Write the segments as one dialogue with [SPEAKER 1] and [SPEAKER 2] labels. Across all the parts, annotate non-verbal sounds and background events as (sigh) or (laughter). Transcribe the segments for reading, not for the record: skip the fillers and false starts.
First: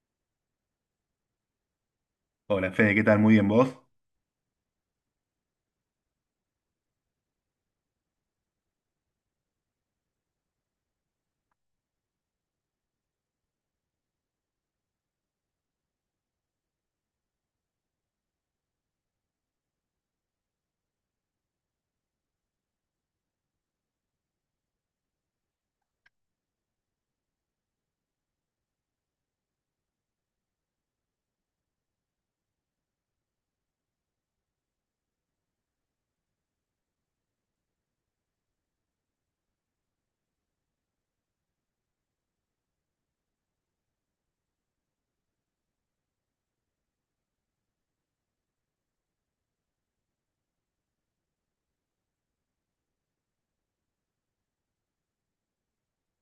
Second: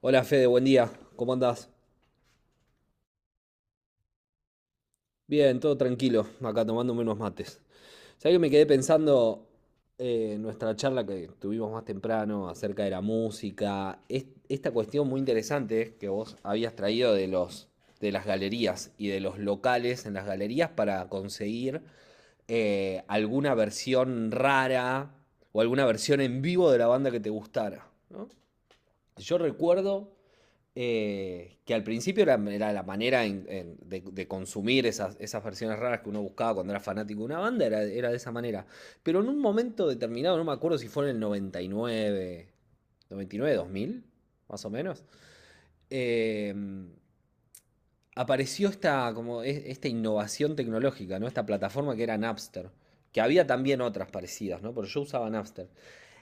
[SPEAKER 1] Hola Fede, buen día. ¿Cómo andás?
[SPEAKER 2] Hola Fede, ¿qué tal? Muy bien, ¿vos?
[SPEAKER 1] Bien, todo tranquilo, acá tomándome unos mates. ¿Sabés que me quedé pensando en nuestra charla que tuvimos más temprano acerca de la música? Esta cuestión muy interesante que vos habías traído de las galerías y de los locales en las galerías para conseguir alguna versión rara o alguna versión en vivo de la banda que te gustara, ¿no? Yo recuerdo que al principio era la manera de consumir esas versiones raras que uno buscaba cuando era fanático de una banda, era de esa manera. Pero en un momento determinado, no me acuerdo si fue en el noventa y nueve noventa y nueve dos mil más o menos, eh, apareció esta, como, esta innovación tecnológica, ¿no? Esta plataforma que era Napster, que había también otras parecidas, ¿no? Pero yo usaba Napster.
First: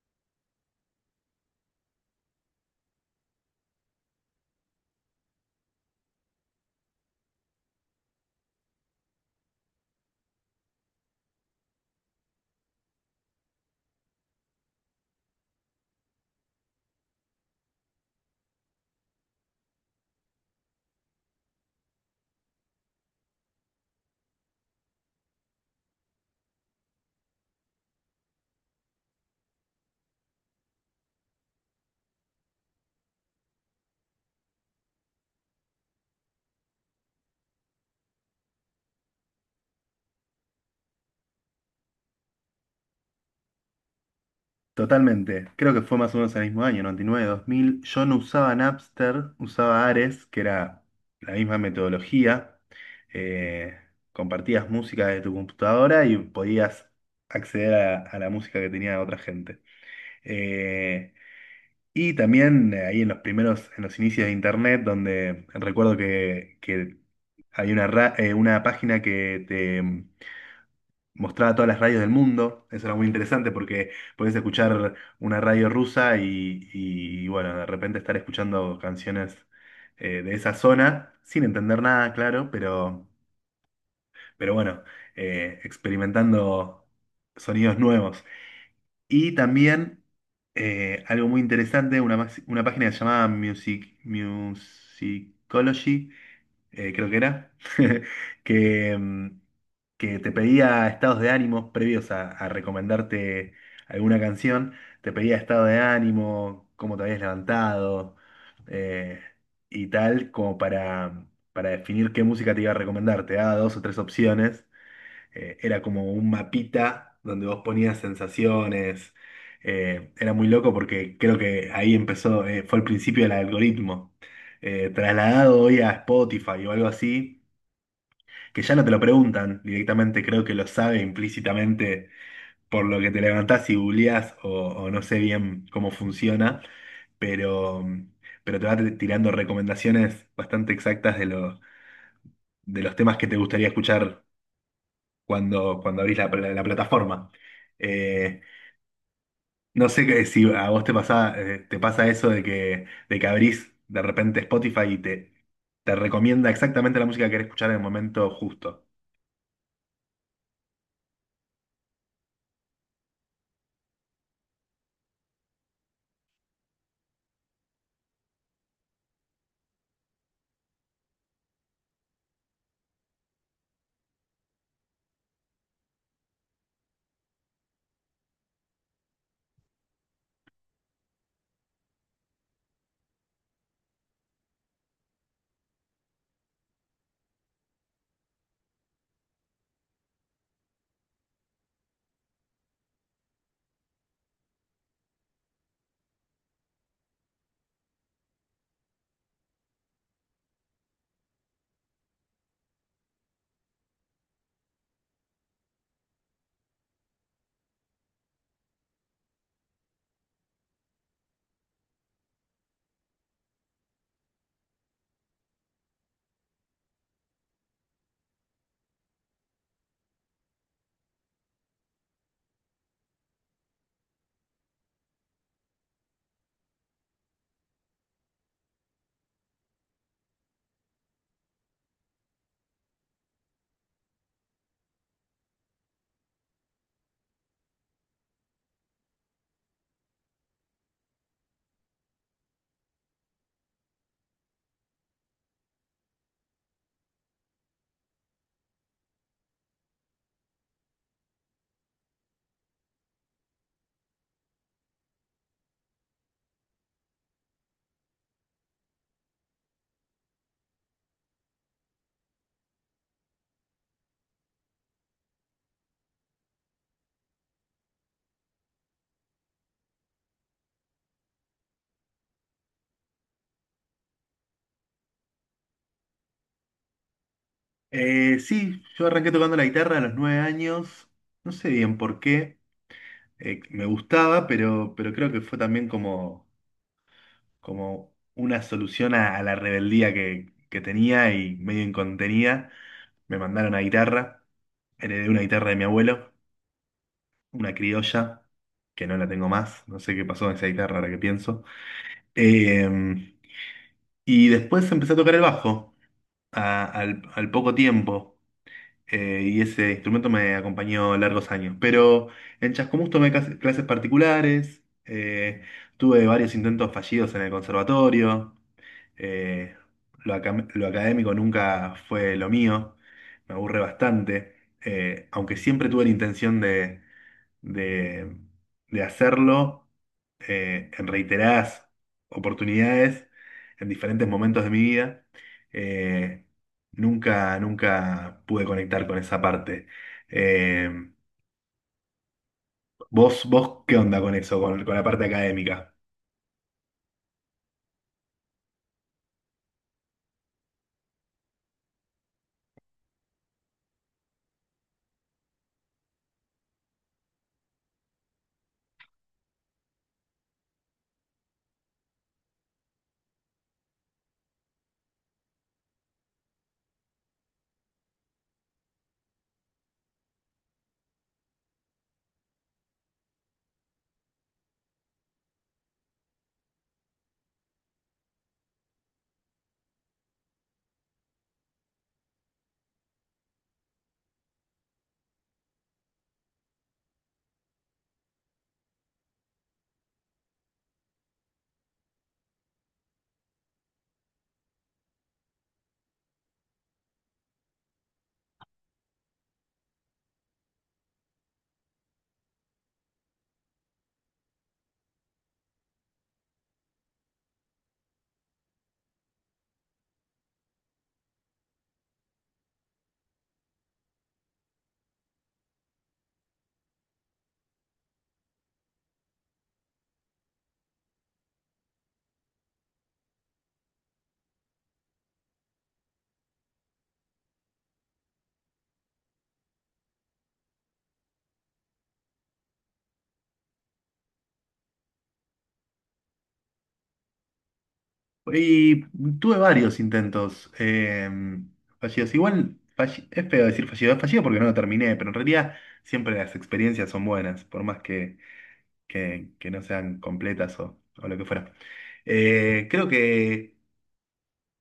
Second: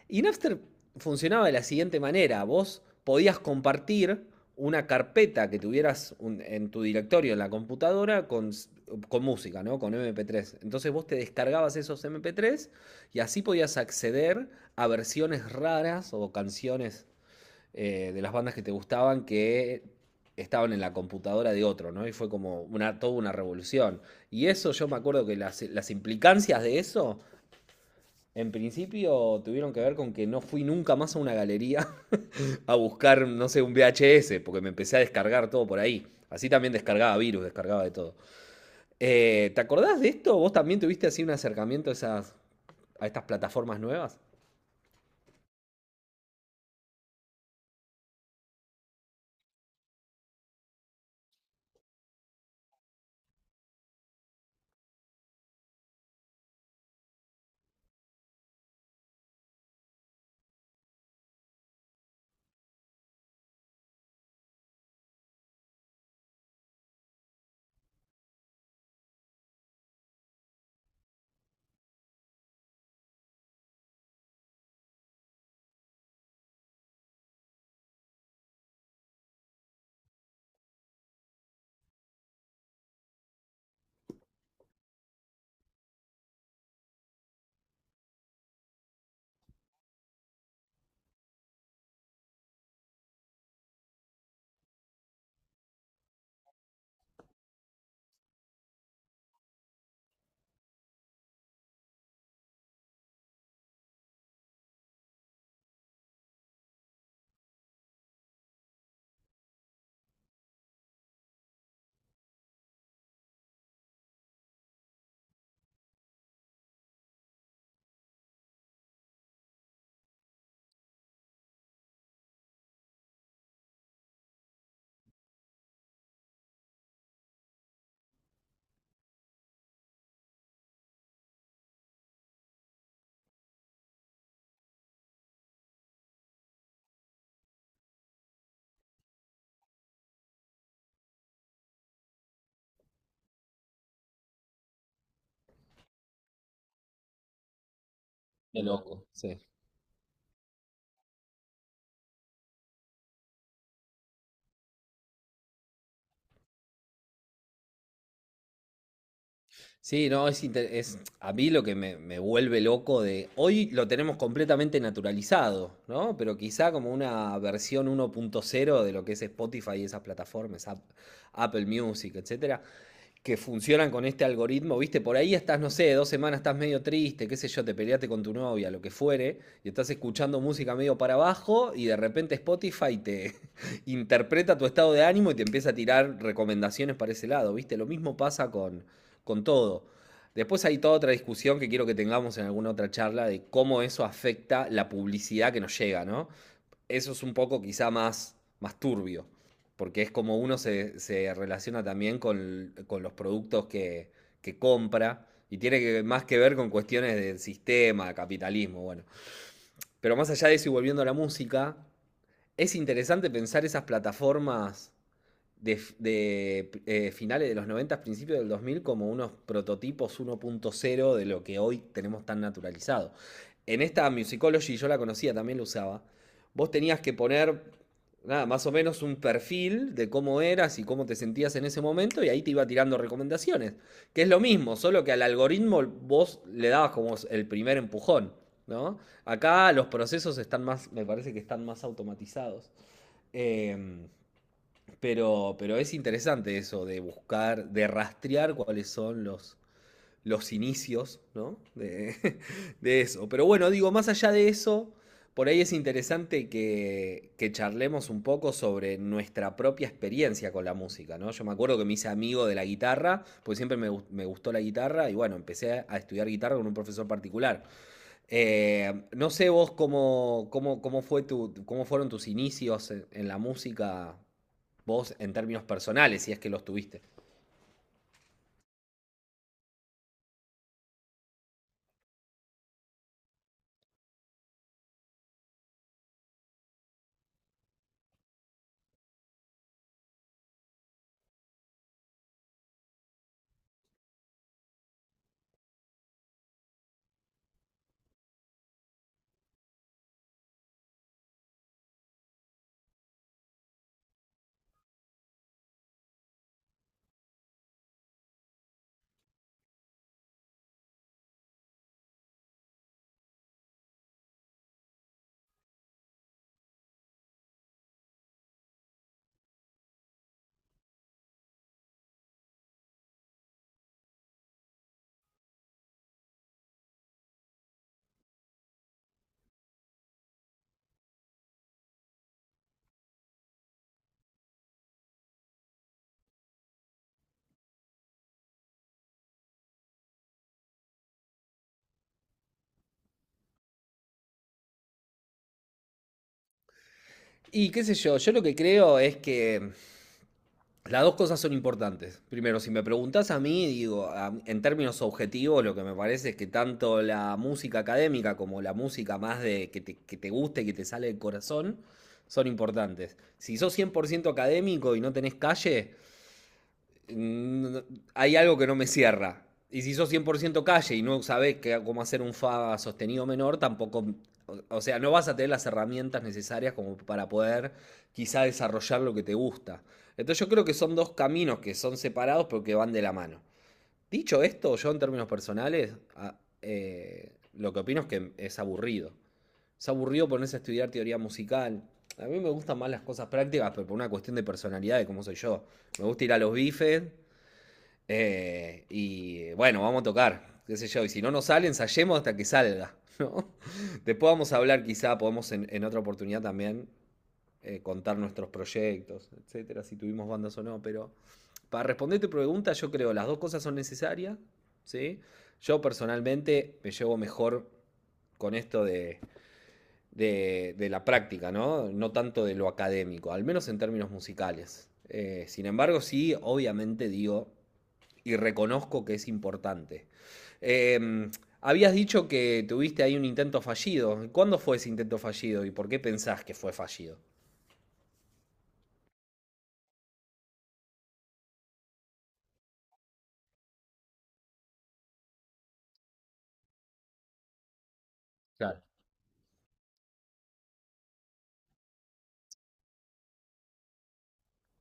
[SPEAKER 1] Y Napster funcionaba de la siguiente manera. Vos podías compartir una carpeta que tuvieras en tu directorio en la computadora con música, ¿no? Con MP3. Entonces vos te descargabas esos MP3 y así podías acceder a versiones raras o canciones de las bandas que te gustaban que estaban en la computadora de otro, ¿no? Y fue como toda una revolución. Y eso yo me acuerdo que las implicancias de eso en principio tuvieron que ver con que no fui nunca más a una galería (laughs) a buscar, no sé, un VHS, porque me empecé a descargar todo por ahí. Así también descargaba virus, descargaba de todo. ¿Te acordás de esto? ¿Vos también tuviste así un acercamiento a estas plataformas nuevas?
[SPEAKER 2] Totalmente. Creo que fue más o menos el mismo año, noventa y nueve, 2000. Yo no usaba Napster, usaba Ares, que era la misma metodología. Eh, Compartías música de tu computadora y podías acceder a la música que tenía otra gente. Eh, y también ahí en los primeros, en los inicios de Internet, donde recuerdo que había una página que te mostraba todas las radios del mundo. Eso era muy interesante porque podés escuchar una radio rusa y, bueno, de repente estar escuchando canciones de esa zona sin entender nada, claro, pero bueno, experimentando sonidos nuevos. Y también algo muy interesante, una página que se llamaba Musicology, creo que era, (laughs) que, mm, que te pedía estados de ánimo previos a recomendarte alguna canción, te pedía estado de ánimo, cómo te habías levantado, eh, y tal, como para definir qué música te iba a recomendar. Te daba dos o tres opciones, era como un mapita donde vos ponías sensaciones. Era muy loco porque creo que ahí empezó. Fue el principio del algoritmo. Trasladado hoy a Spotify o algo así, que ya no te lo preguntan directamente. Creo que lo sabe implícitamente por lo que te levantás y googleás, o no sé bien cómo funciona, pero, pero te va tirando recomendaciones bastante exactas de los temas que te gustaría escuchar cuando abrís la plataforma. Eh,
[SPEAKER 1] Qué loco, sí.
[SPEAKER 2] no sé si a vos te pasa eso de que abrís de repente Spotify y te recomienda exactamente la música que querés escuchar en el momento justo.
[SPEAKER 1] Sí, no, es a mí lo que me vuelve loco de... Hoy lo tenemos completamente naturalizado, ¿no? Pero quizá como una versión 1.0 de lo que es Spotify y esas plataformas, Apple Music, etcétera, que funcionan con este algoritmo, viste, por ahí estás, no sé, 2 semanas estás medio triste, qué sé yo, te peleaste con tu novia, lo que fuere, y estás escuchando música medio para abajo y de repente Spotify te (laughs) interpreta tu estado de ánimo y te empieza a tirar recomendaciones para ese lado, viste, lo mismo pasa con todo. Después hay toda otra discusión que quiero que tengamos en alguna otra charla de cómo eso afecta la publicidad que nos llega, ¿no? Eso es un poco quizá más turbio, porque es como uno se relaciona también con los productos que compra y tiene que, más que ver con cuestiones del sistema, de capitalismo, bueno. Pero más allá de eso y volviendo a la música, es interesante pensar esas plataformas finales de los 90 principios del 2000 como unos prototipos 1.0 de lo que hoy tenemos tan naturalizado. En esta Musicology, yo la conocía, también la usaba, vos tenías que poner nada, más o menos un perfil de cómo eras y cómo te sentías en ese momento y ahí te iba tirando recomendaciones, que es lo mismo, solo que al algoritmo vos le dabas como el primer empujón. ¿No? Acá los procesos están más, me parece que están más automatizados. Eh, pero es interesante eso de buscar, de rastrear cuáles son los inicios, ¿no? De, (laughs) de eso. Pero bueno, digo, más allá de eso, por ahí es interesante que charlemos un poco sobre nuestra propia experiencia con la música, ¿no? Yo me acuerdo que me hice amigo de la guitarra, porque siempre me gustó la guitarra y bueno, empecé a estudiar guitarra con un profesor particular. No sé vos cómo fueron tus inicios en la música, vos en términos personales, si es que los tuviste.
[SPEAKER 2] Sí, yo arranqué tocando la guitarra a los 9 años, no sé bien por qué, me gustaba, pero creo que fue también como una solución a la rebeldía que tenía y medio incontenida. Me mandaron a guitarra, heredé una guitarra de mi abuelo, una criolla, que no la tengo más, no sé qué pasó con esa guitarra ahora que pienso. Eh, y después empecé a tocar el bajo al poco tiempo, y ese instrumento me acompañó largos años. Pero en Chascomús tomé clases particulares. Tuve varios intentos fallidos en el conservatorio. Eh, lo académico nunca fue lo mío, me aburre bastante, aunque siempre tuve la intención de, de hacerlo en reiteradas oportunidades, en diferentes momentos de mi vida, eh, nunca, nunca pude conectar con esa parte. Eh, ¿vos qué onda con eso, con la parte académica?
[SPEAKER 1] Y qué sé yo, yo lo que creo es que las dos cosas son importantes. Primero, si me preguntás a mí, digo, en términos objetivos, lo que me parece es que tanto la música académica como la música más de que que te guste, y que te sale del corazón, son importantes. Si sos 100% académico y no tenés calle, mm, hay algo que no me cierra. Y si sos 100% calle y no sabés cómo hacer un fa sostenido menor, tampoco, o sea, no vas a tener las herramientas necesarias como para poder quizá desarrollar lo que te gusta. Entonces yo creo que son dos caminos que son separados pero que van de la mano. Dicho esto, yo en términos personales, lo que opino es que es aburrido. Es aburrido ponerse a estudiar teoría musical. A mí me gustan más las cosas prácticas, pero por una cuestión de personalidad, de cómo soy yo. Me gusta ir a los bifes y bueno, vamos a tocar, qué sé yo. Y si no nos sale, ensayemos hasta que salga, ¿no? (laughs) Después vamos a hablar, quizá podemos en otra oportunidad también contar nuestros proyectos, etcétera, si tuvimos bandas o no. Pero para responder tu pregunta, yo creo las dos cosas son necesarias, ¿sí? Yo personalmente me llevo mejor con esto de la práctica, ¿no? No tanto de lo académico, al menos en términos musicales. Sin embargo, sí, obviamente digo, y reconozco que es importante. Eh, habías dicho que tuviste ahí un intento fallido. ¿Cuándo fue ese intento fallido y por qué pensás que fue fallido?
[SPEAKER 2] Y tuve varios intentos, fallidos. Igual es feo decir fallido, es fallido porque no lo terminé, pero en realidad siempre las experiencias son buenas, por más que,
[SPEAKER 1] Claro.
[SPEAKER 2] que no sean completas, o lo que fuera. Creo que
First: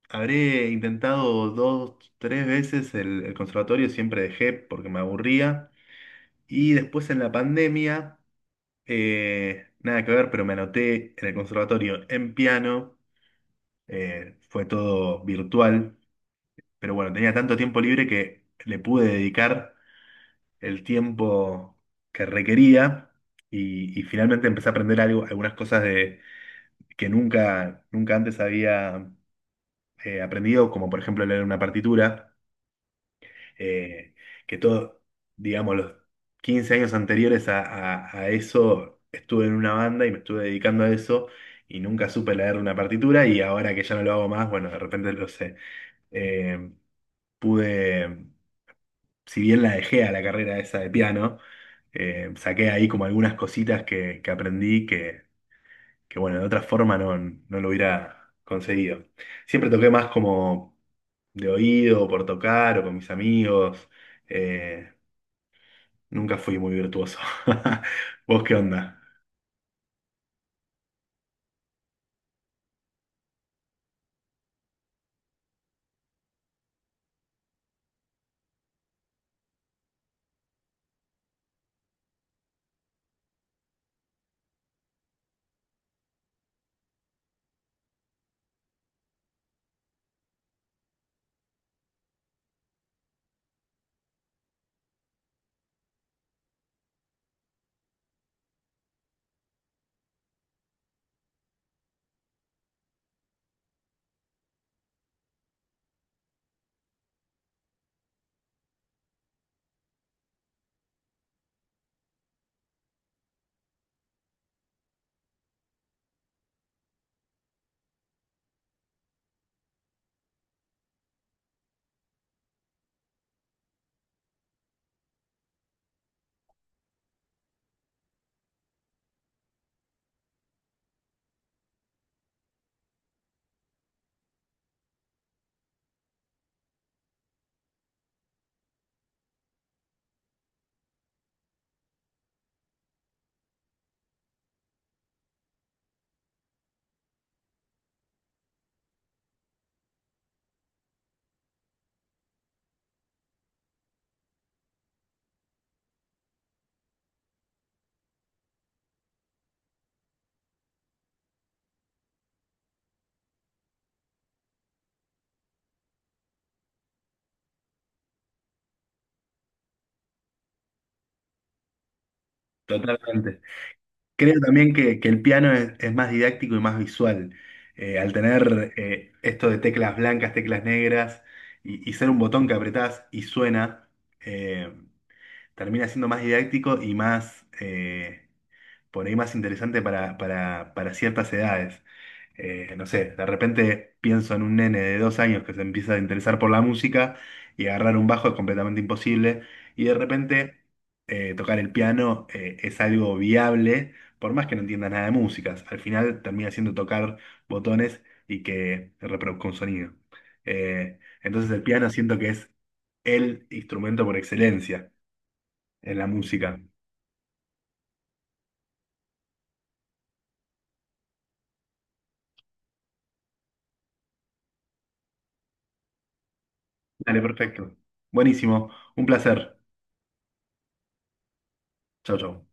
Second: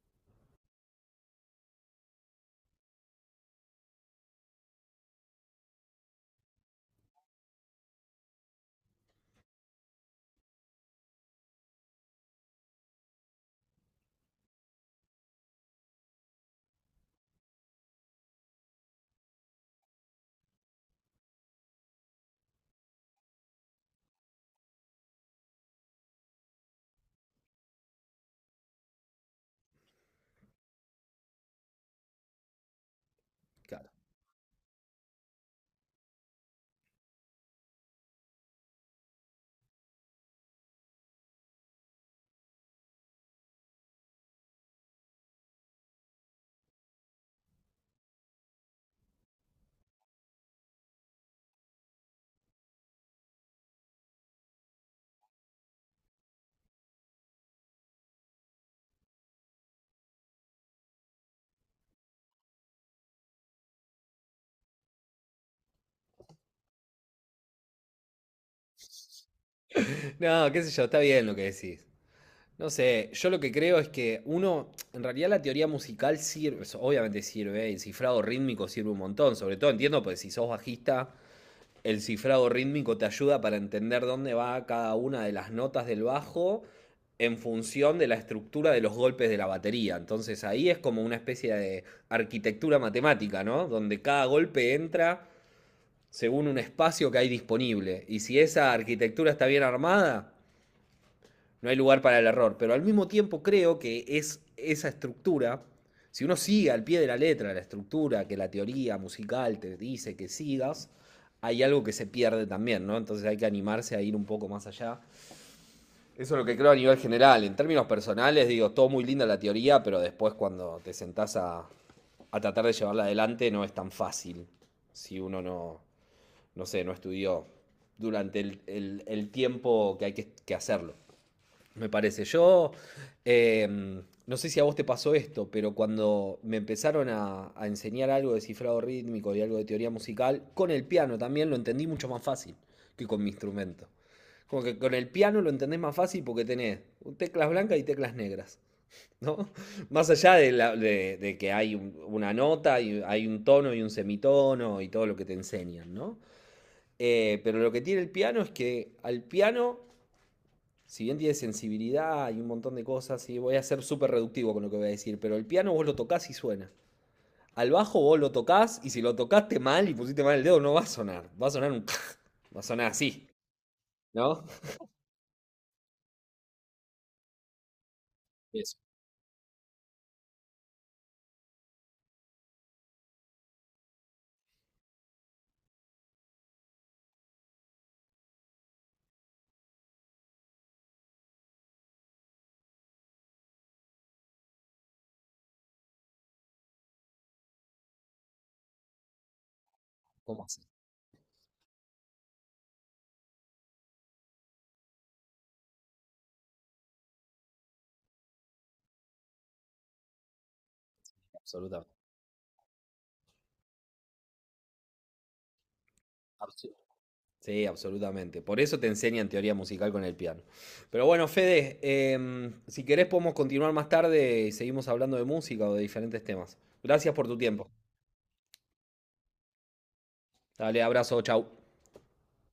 [SPEAKER 2] habré intentado dos, tres veces el conservatorio, siempre dejé porque me aburría. Y después en la pandemia, nada que ver, pero me anoté en el conservatorio en piano, fue todo virtual. Pero bueno, tenía tanto tiempo libre que le pude dedicar el tiempo que requería, y finalmente empecé a aprender algunas cosas que nunca, nunca antes había aprendido, como por ejemplo leer una partitura,
[SPEAKER 1] Claro.
[SPEAKER 2] eh, que todo, digamos, los 15 años anteriores a eso estuve en una banda y me estuve dedicando a eso, y nunca supe leer una partitura, y ahora que ya no lo hago más, bueno, de repente lo sé. eh, Pude, si bien la dejé a la carrera esa de piano, saqué ahí como algunas cositas que aprendí, que, bueno, de otra forma no lo hubiera conseguido. Siempre toqué más como de oído, por tocar o con mis amigos. eh, Nunca fui muy virtuoso. (laughs) ¿Vos qué onda?
[SPEAKER 1] No, qué sé yo, está bien lo que decís. No sé, yo lo que creo es que uno, en realidad la teoría musical sirve, obviamente sirve, el cifrado rítmico sirve un montón, sobre todo entiendo, pues si sos bajista, el cifrado rítmico te ayuda para entender dónde va cada una de las notas del bajo en función de la estructura de los golpes de la batería. Entonces ahí es como una especie de arquitectura matemática, ¿no? Donde cada golpe entra según un espacio que hay disponible. Y si esa arquitectura está bien armada, no hay lugar para el error, pero al mismo tiempo creo que es esa estructura, si uno sigue al pie de la letra la estructura que la teoría musical te dice que sigas, hay algo que se pierde también, ¿no? Entonces hay que animarse a ir un poco más allá. Eso es lo que creo a nivel general. En términos personales, digo, todo muy linda la teoría, pero después cuando te sentás a tratar de llevarla adelante no es tan fácil si uno no, no sé, no estudió durante el tiempo que hay que hacerlo. Me parece. Yo no sé si a vos te pasó esto, pero cuando me empezaron a enseñar algo de cifrado rítmico y algo de teoría musical, con el piano también lo entendí mucho más fácil que con mi instrumento. Como que con el piano lo entendés más fácil porque tenés teclas blancas y teclas negras, ¿no? (laughs) Más allá de, de que hay una nota, y hay un tono y un semitono y todo lo que te enseñan, ¿no? Pero lo que tiene el piano es que al piano si bien tiene sensibilidad y un montón de cosas, y voy a ser súper reductivo con lo que voy a decir, pero el piano vos lo tocas y suena. Al bajo vos lo tocas y si lo tocaste mal y pusiste mal el dedo, no va a sonar. Va a sonar un. Va a sonar así,
[SPEAKER 2] Totalmente. Creo
[SPEAKER 1] ¿no?
[SPEAKER 2] también que el piano es más didáctico y más visual. Al tener
[SPEAKER 1] Eso,
[SPEAKER 2] esto de teclas blancas, teclas negras, y ser un botón que apretás y suena, eh, termina siendo más didáctico y más, por ahí más interesante para ciertas edades. No sé, de repente pienso en un nene de 2 años que se empieza a interesar por la música y agarrar un bajo es completamente imposible, y de
[SPEAKER 1] ¿cómo
[SPEAKER 2] repente
[SPEAKER 1] así?
[SPEAKER 2] tocar el piano es algo viable, por más que no entienda nada de músicas. Al final termina siendo tocar botones y que reproduzca un sonido. Entonces el piano
[SPEAKER 1] Absolutamente.
[SPEAKER 2] siento que es el instrumento por excelencia en la música.
[SPEAKER 1] Absu- Sí, absolutamente. Por eso te enseñan teoría musical con el piano. Pero bueno, Fede, si querés podemos continuar más tarde y seguimos hablando de música o de diferentes temas. Gracias
[SPEAKER 2] Dale,
[SPEAKER 1] por tu tiempo.
[SPEAKER 2] perfecto. Buenísimo. Un placer.
[SPEAKER 1] Dale, abrazo, chau.
[SPEAKER 2] Chau, chau.